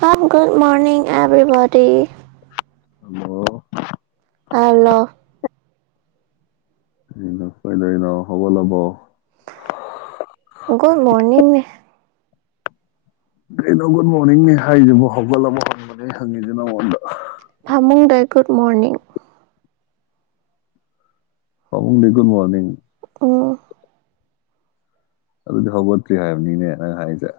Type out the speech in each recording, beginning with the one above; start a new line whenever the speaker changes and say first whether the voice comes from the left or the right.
right: half good morning ꯑꯦꯕ꯭ꯔꯤꯕꯗꯤ
left: ꯍꯝꯕꯣ
right: ꯇꯥꯂꯣ
left: ꯄꯥꯏ ꯂꯩꯅ ꯍꯣ ꯂꯕ
right: ꯒꯗ ꯃꯣꯔꯅꯤꯡꯅꯦ
left: ꯀꯩꯅꯣ ꯒꯨꯗ ꯃꯣꯔꯅꯤꯡꯅꯦ ꯍꯥꯏꯁꯤꯕꯨ ꯍꯧꯒꯠꯂ ꯑꯃ ꯍꯟꯕꯅꯦ ꯍꯪꯉꯤꯁꯤꯦ ꯅꯪꯉꯣꯟꯗ
right: ꯐꯃꯨꯡ ꯗꯣꯏ ꯨꯗ ꯃꯣꯔꯅꯤꯡꯡ
left: ꯂꯤ ꯨ ꯃꯣꯔꯅꯤꯡ
right: ꯑꯣ
left: ꯑꯗꯨꯗꯤ ꯍꯧꯒꯠꯇ꯭ꯔꯤ ꯍꯥꯏꯕꯅꯤꯅꯦ ꯅꯪ ꯍꯥꯏꯔꯤꯁꯦ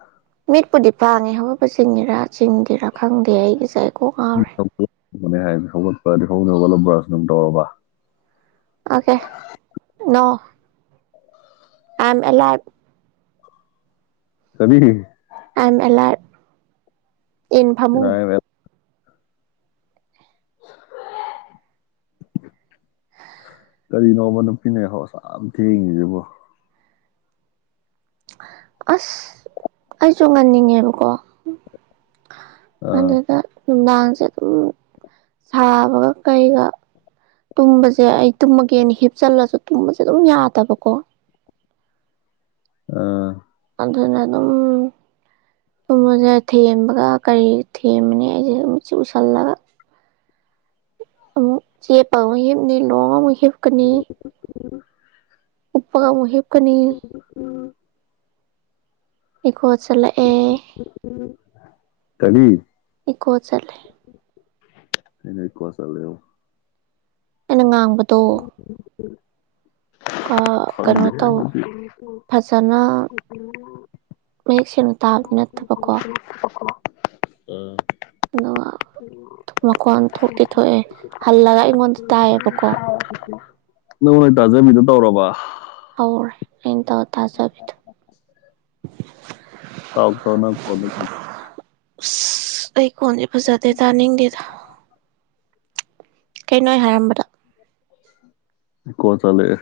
right: ꯆꯤꯡꯗꯦꯔꯥ ꯈꯪꯗꯦ ꯑꯩꯒꯤꯁꯦ
left: ꯎꯝ ꯅꯦ ꯍꯥꯏ ꯍꯧꯒꯠꯄ꯭ꯔꯗꯤ ꯍꯧꯗ ꯋꯥꯠꯂꯕ꯭ꯔꯥꯁꯨ ꯑꯗꯨꯝ ꯇꯧꯔꯕ
right: ꯑꯣꯀꯦ ꯅꯣ ꯑꯦꯝ ꯑꯦꯂꯥ
left: ꯀꯕꯤ
right: ꯑꯥꯏ ꯑꯦꯂꯥ ꯏꯟ ꯐꯃꯨꯡ
left: ꯀꯔꯤꯅꯣꯕ ꯅꯨꯄꯤꯅꯦꯍꯣꯁꯥ ꯌꯥꯝ ꯊꯦꯡꯉꯤꯁꯤꯕꯣ
right: ꯑꯁ ꯑꯩꯁꯨ ꯉꯟꯅꯤꯡꯉꯦꯕꯀꯣ
left: ꯑꯥ
right: ꯑꯗꯨꯗ ꯅꯨꯡꯗꯥꯡꯁꯦ ꯑꯗꯨꯝ ꯁꯥꯕꯒ ꯀꯩꯒ ꯇꯨꯝꯕꯁꯦ ꯑꯩ ꯇꯨꯝꯃꯒꯦꯅ ꯍꯤꯞꯆꯜꯂꯁꯨ ꯇꯨꯝꯕꯁꯦ ꯑꯗꯨꯝ ꯌꯥꯗꯕꯀꯣ
left: ꯑꯝ
right: ꯑꯗꯨꯅ ꯑꯗꯨꯝꯨꯝꯁꯦ ꯊꯦꯝꯕꯒ ꯀꯔꯤ ꯊꯦꯝꯕꯅꯤ ꯑꯩꯁꯦ ꯑꯗꯨꯝꯁꯤ ꯎꯁꯜꯂꯒ ꯆ ꯄꯥꯉ ꯂ ꯨ ꯀꯅꯤ ꯎꯞꯒ ꯃꯨꯍꯤꯦꯞ ꯀꯅꯤ ꯀ ꯆꯂꯛꯦ
left: ꯀꯔꯤ
right: ꯆꯠꯂꯦ
left: ꯑꯩꯅ ꯏꯀꯋꯥꯁꯂ
right: ꯏꯉ ꯃꯇꯗꯣ
left: ꯎꯝ
right: ꯀꯩꯅꯣ ꯇꯧ ꯐꯖꯅ ꯃꯌꯦꯛ ꯁꯦꯡꯅ ꯇꯥꯕꯗꯤ ꯅꯠꯇꯕꯀꯣ
left: ꯎꯝ
right: ꯑꯗꯨꯒ ꯃꯈꯣꯟ ꯊꯣꯛꯇꯤ ꯊꯣꯛꯑꯦ ꯍꯜꯂꯒ ꯑꯩꯉꯣꯟꯗ ꯇꯥꯏꯌꯦꯕꯀꯣ
left: [unintelligible] ꯇꯥꯖꯟꯕꯤꯗꫭ ꯇꯧꯔꯕ
right: ꯇꯧꯔꯦ [unintelligible] ꯇꯖꯥꯕꯤꯗꫭ
left: [unintelligible]
right: ꯑꯁ ꯑꯩ ꯈꫭꯟꯁꯦ ꯐꯖꯗꯦ ꯇꯥꯅꯤꯡꯗꯦꯗ ꯀꯩꯅꯣ ꯑꯩ ꯍꯥꯏꯔꯝꯕꯗꫭ
left: ꯏꯀꯣ ꯆꯠꯂꯛꯑꯦ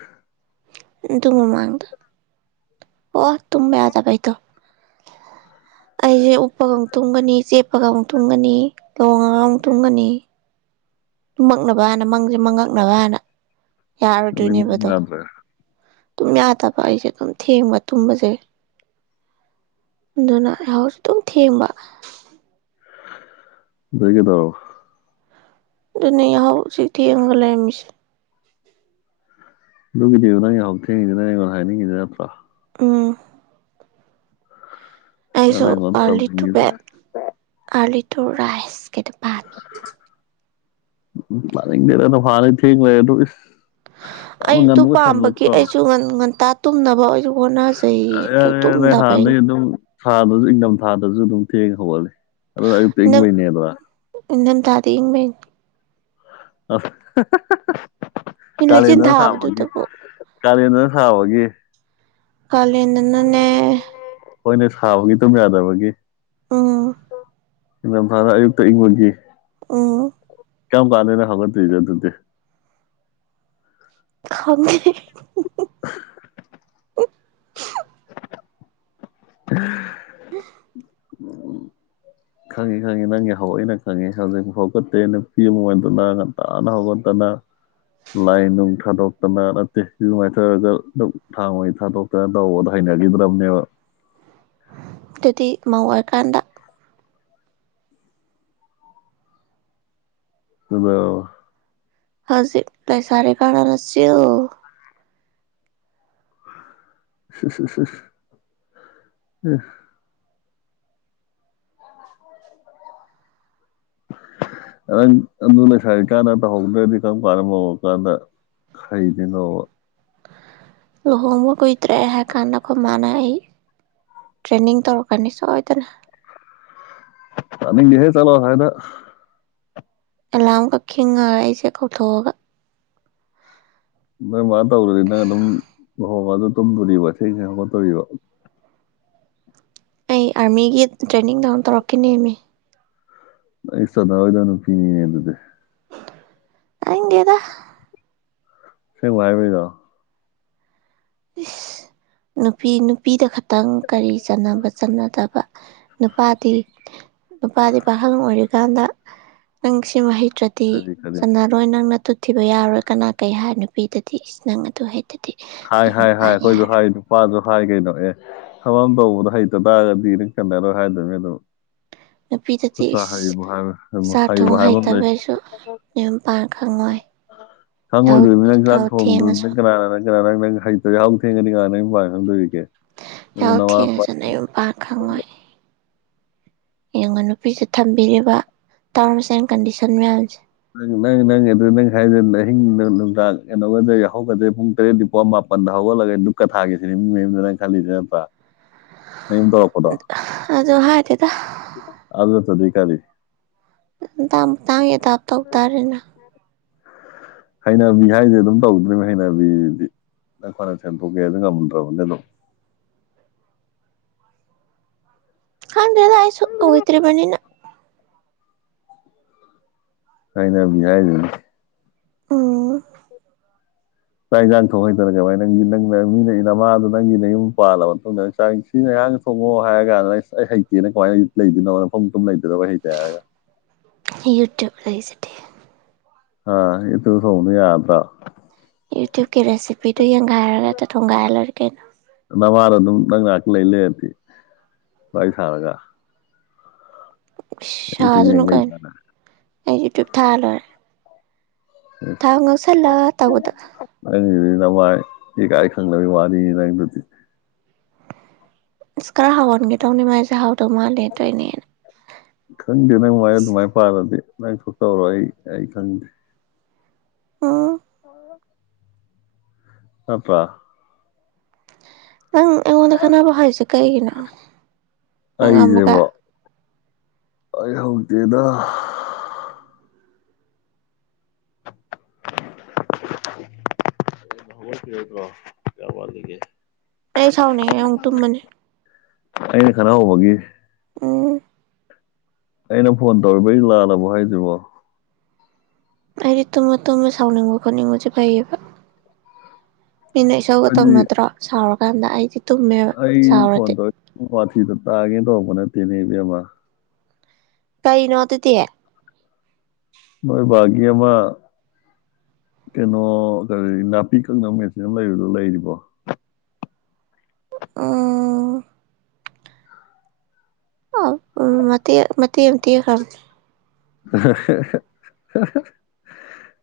right: ꯑꯗꯨ ꯃꯃꯥꯡꯗ ꯑꯣ ꯇꯨꯝꯕ ꯌꯥꯗꯕꯩꯗꯣ ꯑꯩꯁꯦ ꯎꯞꯄꯒ ꯑꯃꯨꯛ ꯇꯨꯝꯒꯅꯤ ꯆꯦꯞꯄꯒ ꯑꯃꯨꯛ ꯇꯨꯝꯒꯅꯤ ꯂꫭꯡꯉꯒ ꯑꯃꯨꯛ ꯇꯨꯝꯒꯅꯤ ꯨꯃꯛꯅꯕ ꯑꯥꯅ ꯃꯪꯁꯦ ꯃꯉꯛ ꯅꯕꯅ
left: ꯑꯗꯩ ꯃꯨꯛ
right: ꯌꯥꯔꫭꯏꯗꯣꯏꯅꯦꯕ ꯑꯗꯣ
left: ꯌꯥꯗ꯭ꯔꯦ
right: ꯇꯨꯝ ꯌꯥꯗꯕ ꯑꯩꯁꯦ ꯑꯗꯨꯝ ꯊꯦꯡꯕ ꯇꯨꯝꯕꯁꯦ ꯑꯗꯨꯅ ꯌꯥꯍꯧꯁꯨ ꯑꯗꯨꯝ ꯊꯦꯡꯕ
left: ꯑꯗꯩ ꯀꯩꯗꯧꯔꯕ
right: ꯑꯗꯨꯅꯦ ꯌꯥꯍꯧꯁꯤ ꯊꯦꯡꯉꯒ ꯂꯩꯔꯝꯃꯤꯁꯤ
left: ꯑꯗꯨꯒꯤꯅꯤꯕ ꯅꯪ ꯌꯥꯍꯧ ꯊꯦꯡꯉꯤꯁꯤ ꯅꯪ ꯑꯩꯉꯣꯟꯗ ꯍꯥꯏꯅꯤꯡꯉꯤꯗ ꯅꯠꯇ꯭ꯔꯥ
right: ꯎꯝ
left: ꯅꯪꯅ
right: ꯑꯩꯁꯨ
left: ꯑꯩꯉꯣꯟꯗ
right: ꯑꯥꫪꯂꯤ ꯇꯨ
left: ꯇꯝꯅꯤꯡꯉꯤꯁꯦ
right: ꯕꯦꯠ ꯑꯥꫪꯂꯤ ꯇꯨ ꯔꯥꯏꯁ ꯀꯦꯗꯨ ꯄꯥꯝꯃꯤ
left: ꯇꯥꯅꯤꯡꯗꯦꯗ ꯍꯥꯟꯅꯗꯩ ꯊꯦꯡ ꯂꯩꯔꯗꯨ ꯏꯁ ꯌꯥꯝꯅ
right: ꯑꯩꯗꯨ
left: ꯉꯟꯕꯒ
right: ꯄꯥꯝꯕꯒꯤ
left: ꯁꯥꯖꯤꯜꯂꯛꯇ꯭ꯔꯣ
right: ꯑꯩꯁꯨ ꯉꯟ ꯉꯟꯇꯥ ꯇꯨꯝꯅꯕ ꯑꯣꯁꯨ ꯍꫭꯠꯅꯖꯩꯌꯦ ꯑꯗꫭ
left: ꯌꯥꯔꯦ ꯌꯥꯔꯦ ꯅꯣꯏ
right: ꯇꯨꯝꯗꯕꯩꯅꯤ
left: ꯍꯥꯟꯅꯗꯩ ꯑꯗꯨꯝ ꯊꯥꯗꯁꯨ ꯏꯪꯊꯝꯊꯥꯗꯁꯨ ꯑꯗꯨꯝ ꯊꯦꯡꯉ ꯍꯧꯒꯠꯂꯤ ꯑꯗꯨꯅ ꯑꯌꯨꯛꯇ
right: ꯏꯪꯊꯝ
left: ꯏꯡꯕꯩꯅꯦꯗꯨꯔ
right: ꯏꯪꯊꯝꯊꯥꯗꯤ ꯏꯪꯕꯩꯅꯤ
left: ꯑ [unintelligible]
right: ꯃꯤ ꯂꯩꯆꯤꯟ ꯊꯥꯕꯗꯨꯇꯕꯨ
left: ꯀꯥꯂꯦꯟꯗꯅ ꯁꯥꯕꯒꯤ
right: ꯀꯥꯂꯦꯟꯗꯅꯅꯦ
left: ꯍꯣꯏꯅꯦ ꯁꯥꯕꯒꯤ ꯇꯨꯝ ꯌꯥꯗꯕꯒꯤ
right: ꯎꯝ
left: ꯏꯊꯝꯊꯥꯗꯙ ꯑꯌꯨꯛꯇ ꯏꯪꯕꯒꯤ
right: ꯎꯝ
left: ꯀꯝ ꯀꯥꯟꯗꯅꫭ ꯍꯧꯒꯠꯇꯨꯏꯁꯦ ꯑꯗꯨꯗꯤ
right: ꯈꯪꯗꯦ
left: ꯎꯝ ꯈꯪꯉꯤ ꯈꯪꯉꯤ ꯅꯪꯒꯤ ꯌꯥꯍꯧ ꯑꯩꯅ ꯈꯪꯉꯤ ꯍꯧꯖꯤꯛꯐꯥꯎ ꯍꯧꯥꯎꯒꯠꯇꯦ ꯅꯨꯄꯤ ꯑꯃ ꯑꯣꯏꯗꯅ ꯉꯟꯇꯥꯅ ꯍꯧꯒꯠꯇꯅ ꯂꯥꯏ ꯅꯨꯡ ꯊꯥꯗꯣꯛꯇꯅ ꯅꯠꯇꯦ ꯏꯔꯨ ꯃꯥꯏꯊꯔꯒ ꯗꯨꯛ ꯊꯥꯡꯃꯩ ꯊꯥꯗꯣꯛꯇꯅ ꯇꯧꯕꯗ ꯍꯩꯅꯒꯤꯗ꯭ꯔꯕꯅꯦꯕ
right: ꯑꯗꯨꯗꯤ ꯃꯧ ꯑꯣꯏꯔꯀꯥꯟꯗ
left: ꯑꯗꯨꯗꫭ
right: ꯍꯧꯖꯤꯛ ꯂꯩꯁꯥꯔꯤ ꯀꯥꯟꯗꯅ ꯆꯤꯜ
left: ꯏꯍ ꯏꯁ ꯏꯁ ꯏꯁ ꯅꯪ ꯑꯗꯨ ꯂꯩꯁꯥꯏꯔꯤ ꯀꯥꯟꯗ ꯇꯧꯍꯧꯗ꯭ꯔꯗꯤ ꯀꯔꯝ ꯀꯥꯟꯗ ꯃꯧ ꯑꫭꯏꯔꯀꯥꯟꯗ ꯍꯩꯗꯨꯅꯣꯕ
right: ꯂꯨꯍꯣꯡꯕ ꯀꯨꯏꯗ꯭ꯔꯦ ꯍꯥꯏ ꯀꯥꯟꯗ ꯑꯩꯈꯣꯏ ꯃꯥꯅ ꯑꯩ ꯇ꯭ꯔꯦꯦꯟꯅꯤꯡ ꯇꯧꯔꯛꯀꯅꯤ ꯁꯣꯏꯗꯅ
left: ꯄꯅꯤꯍꯦ ꯆꯂꯣ ꯍꯥꯏꯅ
right: ꯑꯦꯂꯥꯔꯝ ꯀꯛ ꯈꯤꯉꯔ ꯑꯩꯁꯦ ꯀꯧꯊꯣꯛꯑꯒ
left: ꯃꯃ ꯇꯧꯔꯅꯤꯅ ꯑꯗꯨꯝ ꯍꯣ ꯑꯗꯨ ꯇꯨꯝꯗꯣꯔꯤꯕ ꯊꯦꯡꯁꯦ ꯍꯧꯒꯠꯇꯣꯔꯤꯕ
right: ꯑꯩ ꯑꯥꯔꯃꯤꯒꯤ ꯇ꯭ꯔꯦꯅꯤꯡ ꯗꯥꯎꯟ ꯇꯧꯔꯛꯀꯅꯦꯃꯤ
left: ꯑꯩꯁ ꯑꯣꯏꯗꯅ ꯄꯤꯅꯤ ꯑꯗꯨꯗꯦ
right: ꯑꯥ ꯗꯦꯗ
left: ꯁꯤ ꯋꯥꯏꯕꯤꯗ
right: ꯏꯁ ꯅꯨꯄꯤ ꯅꯨꯄꯤꯗ ꯈꯇꯪ ꯀꯔꯤ ꯆꯥꯟꯅꯕ ꯆꯠꯅꯗꯕ ꯅꯨꯄꯥꯗꯤ ꯅꯨꯄꯥꯗꯤ ꯄꯥꯈꯪ ꯑꯣꯏꯔꯤꯀꯥꯟꯗ ꯅꯪ ꯁꯤ ꯃꯍꯩ ꯠꯇ꯭ꯔꯗꯤ
left: ꯀꯔꯤ ꯀꯔꯤ
right: ꯁꯥꯟꯅꯔꯣꯏ ꯅꯪꯅ ꯊꯤꯕ ꯌꯥꯎꯔꯣꯏ ꯀꯅꯥ ꯀꯩ ꯍꯥꯏ ꯅꯨꯄꯤꯗꯗꯤ ꯏꯁ ꯅꯪ ꯑꯗꯨ ꯍꯦꯛꯇꯗꯤ
left: ꯍꯥꯏ ꯍꯥꯏ ꯍꯥꯏ ꯑꯩꯈꯣꯏꯁꯨ ꯍꯥꯏ ꯅꯨꯄꯥꯁꯨ ꯍꯥꯏ ꯀꯩꯅꯣ ꯑꯦ ꯊꯕꯝ ꯇꯧꯕꯗ ꯍꯩꯇ ꯇꯥꯔꯒꯗꯤ ꯅꯪ ꯆꯟꯅꯔꯣꯏ ꯍꯥꯏꯗꯣꯏꯅꯦ ꯑꯗꯨ
right: ꯅꯨꯄꯤꯗꯗꯤ ꯆꯥꯛ
left: ꯍꯩꯕ
right: ꯊꯣꯡ
left: ꯍꯥꯏꯕ ꯑꯃ ꯂꯩ
right: ꯍꯩꯇꯕꯁꯨ ꯌꯌꯨꯝꯄꯥꯟ ꯈꯪꯉꯣꯏ ꯌꯥꯍꯧ
left: ꯈꯪꯉꯣꯏꯗꯣꯏꯕꯅꯤꯅ ꯍꯛꯁꯥꯛ
right: ꯌꯥꯍꯧ
left: ꯊꯣꯡꯗ꯭ꯔꯕꯅꯤꯅ
right: ꯊꯦꯡꯉꯁꯨ
left: ꯀꯅꯥꯅꯣ ꯅꯪ ꯀꯔ ꯅꯪ ꯅꯪ ꯍꯩꯇꯣ ꯌꯥꯎ ꯊꯦꯡꯒꯅꯤꯀ ꯅꯪ ꯄ ꯈꯪꯗꯣꯏꯦ
right: ꯑꯦ ꯊꯦꯡꯁ ꯅꯨ ꯄꯥ ꯈꯉꯣꯏ ꯌꯦꯉꯅ ꯅꯨꯄꯤꯁꯦ ꯊꯝꯕꯤꯔꯤꯕ ꯇꯥꯔꯝꯁ ꯑꯦꯟ ꯀꯟꯗꯤꯁꯟ ꯃꯌꯥꯝꯁꯦ
left: ꯅꯪ ꯅꯪ ꯅꯪ ꯑꯗꯨ ꯅꯪ ꯈ ꯑꯍꯤꯡ ꯅꯨꯡꯡ ꯀꯩꯅꯣ ꯍꯧꯒꯗ꯭ꯔꯦ ꯄꯨꯡ ꯇꯔꯦꯠ ꯅꯤꯄꯥ ꯃꯥꯄꯟꯗ ꯍꯧꯒꯠꯂꯒ ꯗꯨꯛꯀ ꯊꯥꯒꯁꯤꯅꯦ ꯃꯤ ꯃꯌꯨꯝꯗ ꯅꯪ ꯈꯜꯂꯤꯁꯤ ꯅꯠꯇ꯭ꯔꯥ ꯝ ꯇꯀꯣꯗꯥ
right: ꯑꯗꯨ ꯍꯥꯏꯗꯦꯗ
left: ꯑꯗꯤ ꯀꯅꯤ
right: ꯇꯝ
left: ꯎ ꯎ ꯐ ꯍꯩꯅꯕꯤ ꯍꯥꯏꯁꯦ ꯑꯗꯨꯝ ꯇꯧꯗ꯭ꯔꯤꯕꯅꯤ ꯍꯩꯅꯕꯤꯗꯤ ꯅꯪ ꯐꯅ ꯁꯦꯟꯗꯣꯛꯀꯦ ꯑꯗꯨ ꯉꯝꯗ꯭ꯔꯕꯅꯤ ꯑꯗꯨꯝ
right: ꯍꯥꯟꯗꯗ ꯍꯥꯏꯥꯏꯁꯁꯨ ꯍꯣꯏꯇ꯭ꯔꯤ ꯃꯅꯤꯅ
left: ꯍꯥꯏꯅꯕꯤ ꯍꯥꯏꯥꯏꯗꯨ
right: ꯎꯝ
left: ꯆꯥꯛ ꯌꯦꯟꯁꯥꯡ ꯊꯣꯡ ꯍꯩꯇꯅ ꯀꯃꯥꯏ ꯅꯪꯒꯤ ꯅꯪꯅ ꯃꯤꯅ ꯅꯃꯥꯗꯣ ꯅꯪꯒꯤ ꯅꯪ ꯌꯨꯝ ꯄꯥꯜꯂꯕ ꯃꯇꯨꯡꯗ ꯅꯥꯛ ꯁꯤꯅ ꯑꯔꯥꯡ ꯊꯣꯛꯣꯡꯉꯣ ꯍꯥꯏꯔ ꯀꯥꯟꯗ ꯑꯩꯁ ꯑꯩ ꯍꯩꯇꯦꯅ ꯀꯃꯥꯏ ꯂꯩꯗꯣꯏꯅꯣ ꯃꯐꯝ ꯂꯩ ꯑꯗꯨꯣ ꯋꯥꯍꯤ ꯇ ꯍꯥꯏꯒ
right: ꯂꯩ ꯆꯇꯦ
left: ꯍꯥꯥ ꯏꯇ ꯁꯣꯅ ꯌꯥꯔꯗ
right: ꯌꯨꯇꯨꯕꯀꯤ ꯔꯦꯁꯤꯄꯤꯤꯗꯨ ꯌꯦꯡ ꯉꯒꯥꯏꯔꯒ ꯊꯨꯡꯒꯥꯏ ꯂꯩꯣꯏꯔ ꯀꯩꯅꯣ
left: ꯅꯃꯥꯗ ꯑꯗꯨꯝ ꯅꯪ ꯉꯥꯏꯍꯥꯛ ꯂꯩ ꯂꯩꯔꯗꯤ ꯋꯥꯔꯤꯥꯏ ꯁꯥꯔꯒ ꯍ ꯇꯨ ꯌꯦꯡ ꯂꯩ ꯏꯗꯅꯥꯅꯥ
right: ꯌꯨꯇꯕ ꯊꯥꯂꯣꯏꯔꯦ ꯇꯥꯥꯎꯅꯣꯁꯂ ꯇꯒꯗ
left: ꯑꯩꯪꯗꯨꯗꯤ ꯅꯃꯥꯏ ꯏꯀꯥꯏ ꯈꯪꯗꯕ ꯋꯥꯅꯤ ꯅꯪꯗꯨꯗꯤ
right: ꯑꯁ ꯈꯔ ꯍꯥꯎꯍꯟꯒꯦ ꯇꯧꯅꯤ ꯃꯥꯏꯁꯦ ꯍꯥꯎꯗꯧ ꯃꯥꯜꯂꯦ ꯇꯣꯏꯅꯦꯅ
left: [unintelligible] ꯀꯪꯗꯤꯅ ꯃꯣꯏ ꯃꯥꯏ ꯄꯥꯔꯗꯤ ꯅꯪ ꯊꯣꯛꯇꯧꯔ ꯑꯩ ꯑꯩ ꯈꯪꯗꯦ
right: ꯑꯥ
left: ꯑ ꯑꯄ
right: ꯅꯪ ꯑꯩꯉꯣꯟꯗ ꯈꯅꯕ ꯍꯥꯏꯔꯤꯁꯦ ꯀꯩꯒꯤꯅꯣ ꯃꯉꯥ ꯃꯨꯀ
left: ꯑꯩꯁꯦꯕꯣ ꯑꯩ ꯍꯧꯛꯇꯦꯅ ꯍꯧꯄꯤꯔꯦꯀꯣ ꯀꯌꯥ ꯋꯥꯂꯤꯒꯦ
right: ꯑꯩ ꯁꯥꯎꯅꯦ ꯑꯨ ꯇꯨꯝꯕꯅꯦ
left: ꯑꯩꯅ ꯈꯔ ꯍꯧꯕꯒꯤ ꯑꯩꯅ ꯐꯣꯟ ꯇꯧꯔꯤꯕꯩ ꯂꯥꯜꯂꯕꯣ ꯍꯥꯏꯗ꯭ꯔꯤꯕꯣ
right: ꯑꯩꯗꯤ ꯇꯨꯝꯃ ꯇꯨꯝꯃ ꯁꯥꯎꯅꯤꯡꯕ ꯈꯣꯠꯅꯤꯡꯕꯁꯦ ꯐꯩꯌꯦꯕ ꯃꯤꯅ ꯏꯁꯧꯒ
left: ꯑꯩꯗꯤ
right: ꯇꯝꯅꯗ꯭ꯔꯥ ꯁꯥꯎꯔꯛ ꯀꯥꯟꯗ ꯑꯩꯗꯤ ꯇꯨꯝꯃꯦꯕ
left: ꯑꯩ ꯐ
right: ꯁꯥꯎꯔꯗꯤ
left: ꯇꯒꯦ ꯇꯧ ꯃꯅꯦ ꯇꯅꯤꯕꯃ
right: ꯀꯔꯤꯅꯣꯗꯇꯌꯥ
left: ꯅꯣꯏ ꯕꯥꯒꯤ ꯑꯃ ꯀꯩꯅꯣ ꯀꯔꯤ ꯅꯥꯄꯤ ꯀꯛꯅ ꯃꯦꯟꯁꯤꯅ ꯂꯩꯕꯗꯣ ꯂꯩꯔꯤꯕꯣ
right: ꯑꯥ ꯑ ꯎ ꯃ ꯃ ꯇꯤꯌꯦ ꯈ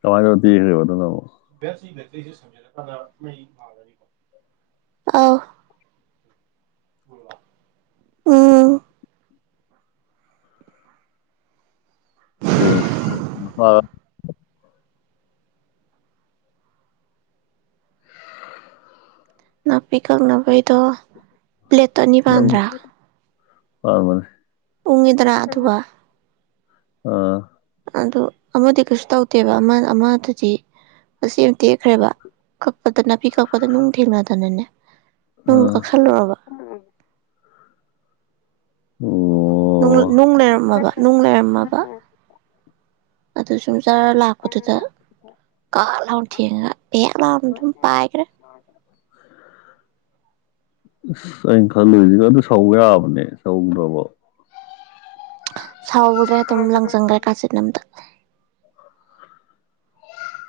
left: ꯑꯔ ꯋꯥ ꯊꯕꯗꯨ ꯅ
right: ꯎꯝ
left: ꯑꯦ ꯍ
right: ꯅꯥꯄꯤ ꯀꯛ ꯕꯤꯩꯗ ꯄ꯭ꯂꯦꯠꯠꯇꯅꯤꯄꯥꯟꯗ꯭ꯔꯥ
left: ꯑ ꯃꯥꯅꯦ
right: ꯄꯨꯡ ꯏꯗꯔꯥ ꯑꯊ
left: ꯑꯥ
right: ꯑꯗꯨ ꯑꯃꯗꯤ ꯀꯩꯁꯨ ꯇꯧꯗꯦꯕ ꯑꯃ ꯑꯃꯗꯨꯗꯤ ꯃꯁꯤ ꯑꯃ ꯇꯦꯛꯈ꯭ꯔꯦꯕ ꯀꯛꯄꯗ ꯅꯥꯄꯤ ꯀꯛꯄꯗ ꯅꯨꯡ ꯊꯦꯡꯅꯗꯅꯅꯦ ꯅꯪ
left: ꯑꯥ
right: ꯀꯛꯁꯜꯂꯨꯔꯕ
left: ꯑꯣ
right: ꯅꯨꯡ ꯂꯩꯔꯝꯃꯕ ꯅꯨꯡ ꯂꯩꯔꯝꯃꯕ ꯑꯗꯨ ꯁ ꯖꯥꯔ ꯂꯥꯛꯄꯗꯨꯗ ꯀꯥ ꯂꯥꯎꯅ ꯊꯦꯡꯉꯒ ꯍ ꯂꯥꯎꯅ ꯑꯗꯨꯝ ꯄꯥꯏꯈ꯭ꯔꯦ
left: ꯑꯁ ꯑꯩꯅ ꯈꯜꯂꯨꯁꯤꯒ ꯑꯗꯨ ꯁꯧꯕ ꯌꯥꯕꯅꯦ ꯁꯧꯈ꯭ꯔꯕ
right: [unintelligible] ꯁꯥꯎꯕꯗ꯭ꯔꯦ ꯑꯗꯨꯝ ꯂꯪꯖꯪꯈ꯭ꯔꯦ ꯀꯥꯆꯤꯟꯠ ꯅꯝꯗ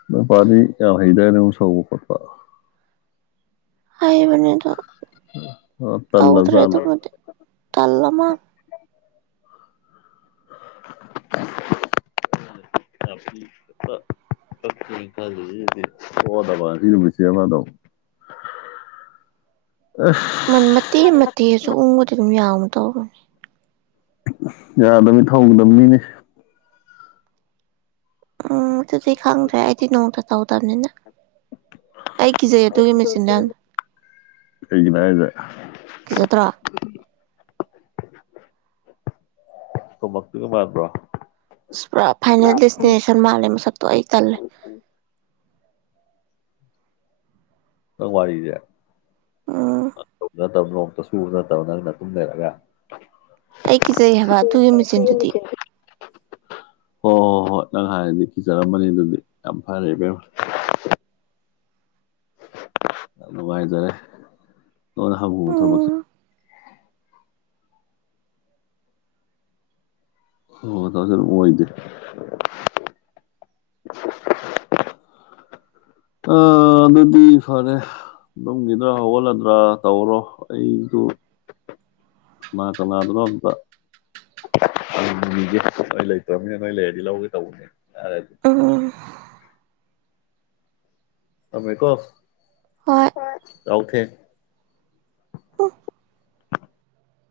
left: ꯃꯄꯥꯅꯤ ꯌꯥꯝ ꯍꯩꯔ꯭ꯔꯦ ꯅꯨꯛ ꯁꯧꯕ ꯈꯣꯠꯄ
right: ꯍꯥꯏꯕꯅꯤꯗꯣ
left: ꯇꯜꯂꯕ
right: ꯇꯗ꯭ꯔꯦ ꯑꯗꯨ
left: ꯖꯥꯠꯂ
right: ꯃ ꯇꯜꯂꯃ
left: ꯕꯁꯤ ꯄꯁ ꯑꯣ ꯇ
right: ꯃꯇꯦꯛ ꯃꯇꯦꯛꯁꯨ ꯎꯕꯗꯤ ꯑꯗꯨꯝ ꯌꯥꯝꯅ ꯇꯧꯕꯅꯦ
left: ꯌꯥꯗꯃꯤ ꯊꯧꯒꯗꯕ ꯃꯤꯅꯤ
right: ꯎꯝ ꯑꯗꯨꯗꯤ ꯈꯪꯗ꯭ꯔꯦ ꯑꯩꯗꯤ ꯅꯧꯗ ꯇꯧꯗꯕꯅꯤꯅ ꯑꯩ ꯀꯤꯖꯩ ꯑꯗꯨꯒꯤ ꯃꯦꯆꯤꯟꯗ
left: ꯀꯩꯒꯤꯅꯣ ꯍꯥꯏꯁꯦ
right: ꯀꯤꯖ ꯇ꯭ꯔꯥ
left: ꯊꯃꯛꯇꯒꯤ ꯃꯥꯥꯟꯕ꯭ꯔꯣ
right: ꯄꯨꯔꯥ ꯐꯥꯏꯅꯦꯜ ꯗꯦꯁꯇꯤꯅꯦꯁꯟ ꯃꯥꯜꯂꯦ ꯃꯁꯛꯇꯣ ꯑꯩ ꯇꯜꯂꯦ
left: ꯇ ꯋꯥꯔꯤꯗꯦ
right: ꯑ
left: ꯅꯠꯇꯕꯅꯣ ꯑꯝꯛꯇ ꯁꯨꯕ ꯅꯠꯇꯕ ꯅꯪꯅ ꯑꯗꯨꯨꯝ ꯂꯩꯔꯒ
right: ꯑꯩ ꯀꯤꯖꯩ ꯍꯥꯏꯕ ꯑꯗꯨꯒꯤ ꯃꯦꯆꯤꯟꯗꯨꯗꯤ
left: ꯍꯣꯏ ꯍꯣꯏ ꯍꯣꯏ ꯅꯪ ꯍꯥꯏꯔꯗꯤ ꯤꯖꯔꯝꯕꯅꯤ ꯑꯗꯨꯗꯤ ꯌꯥꯝ ꯐꯔꯦ ꯏꯕꯦꯝ ꯌꯥꯝ ꯅꯨꯡꯉꯥꯏꯖꯔꯦ ꯂꯣꯟꯅ ꯍꯍꯨꯕ ꯊꯕꯛꯁꯦ
right: ꯎꯝ
left: ꯑꯣ ꯇ ꯆ ꯏꯗ ꯑ ꯑꯗꯨꯗꯤ ꯐꯔꯦ ꯑꯗꯨꯝꯒꯤꯗ꯭ꯔꯥ ꯍꯧꯒꯠꯂꯗ꯭ꯔꯥ ꯇꯧꯔꯣ ꯑꯩꯁꯨ ꯀꯅꯥ ꯀꯅꯥꯗꯅꯣ ꯑꯝꯇꯒꯦ ꯑꯩ ꯂꯩꯇꯕꯅꯤ ꯅꯣꯏ ꯂꯩꯔꯗꯤ ꯂꯧꯒꯦ ꯇꯧꯕꯅꯦ ꯌꯥꯔꯦ ꯑꯗꯨꯗꯤ
right: ꯎꯝ
left: ꯊꯃꯦ ꯀꯣ
right: ꯍꯣꯏ
left: ꯌꯥꯍꯣ ꯊꯦꯡ
right: ꯎꯝ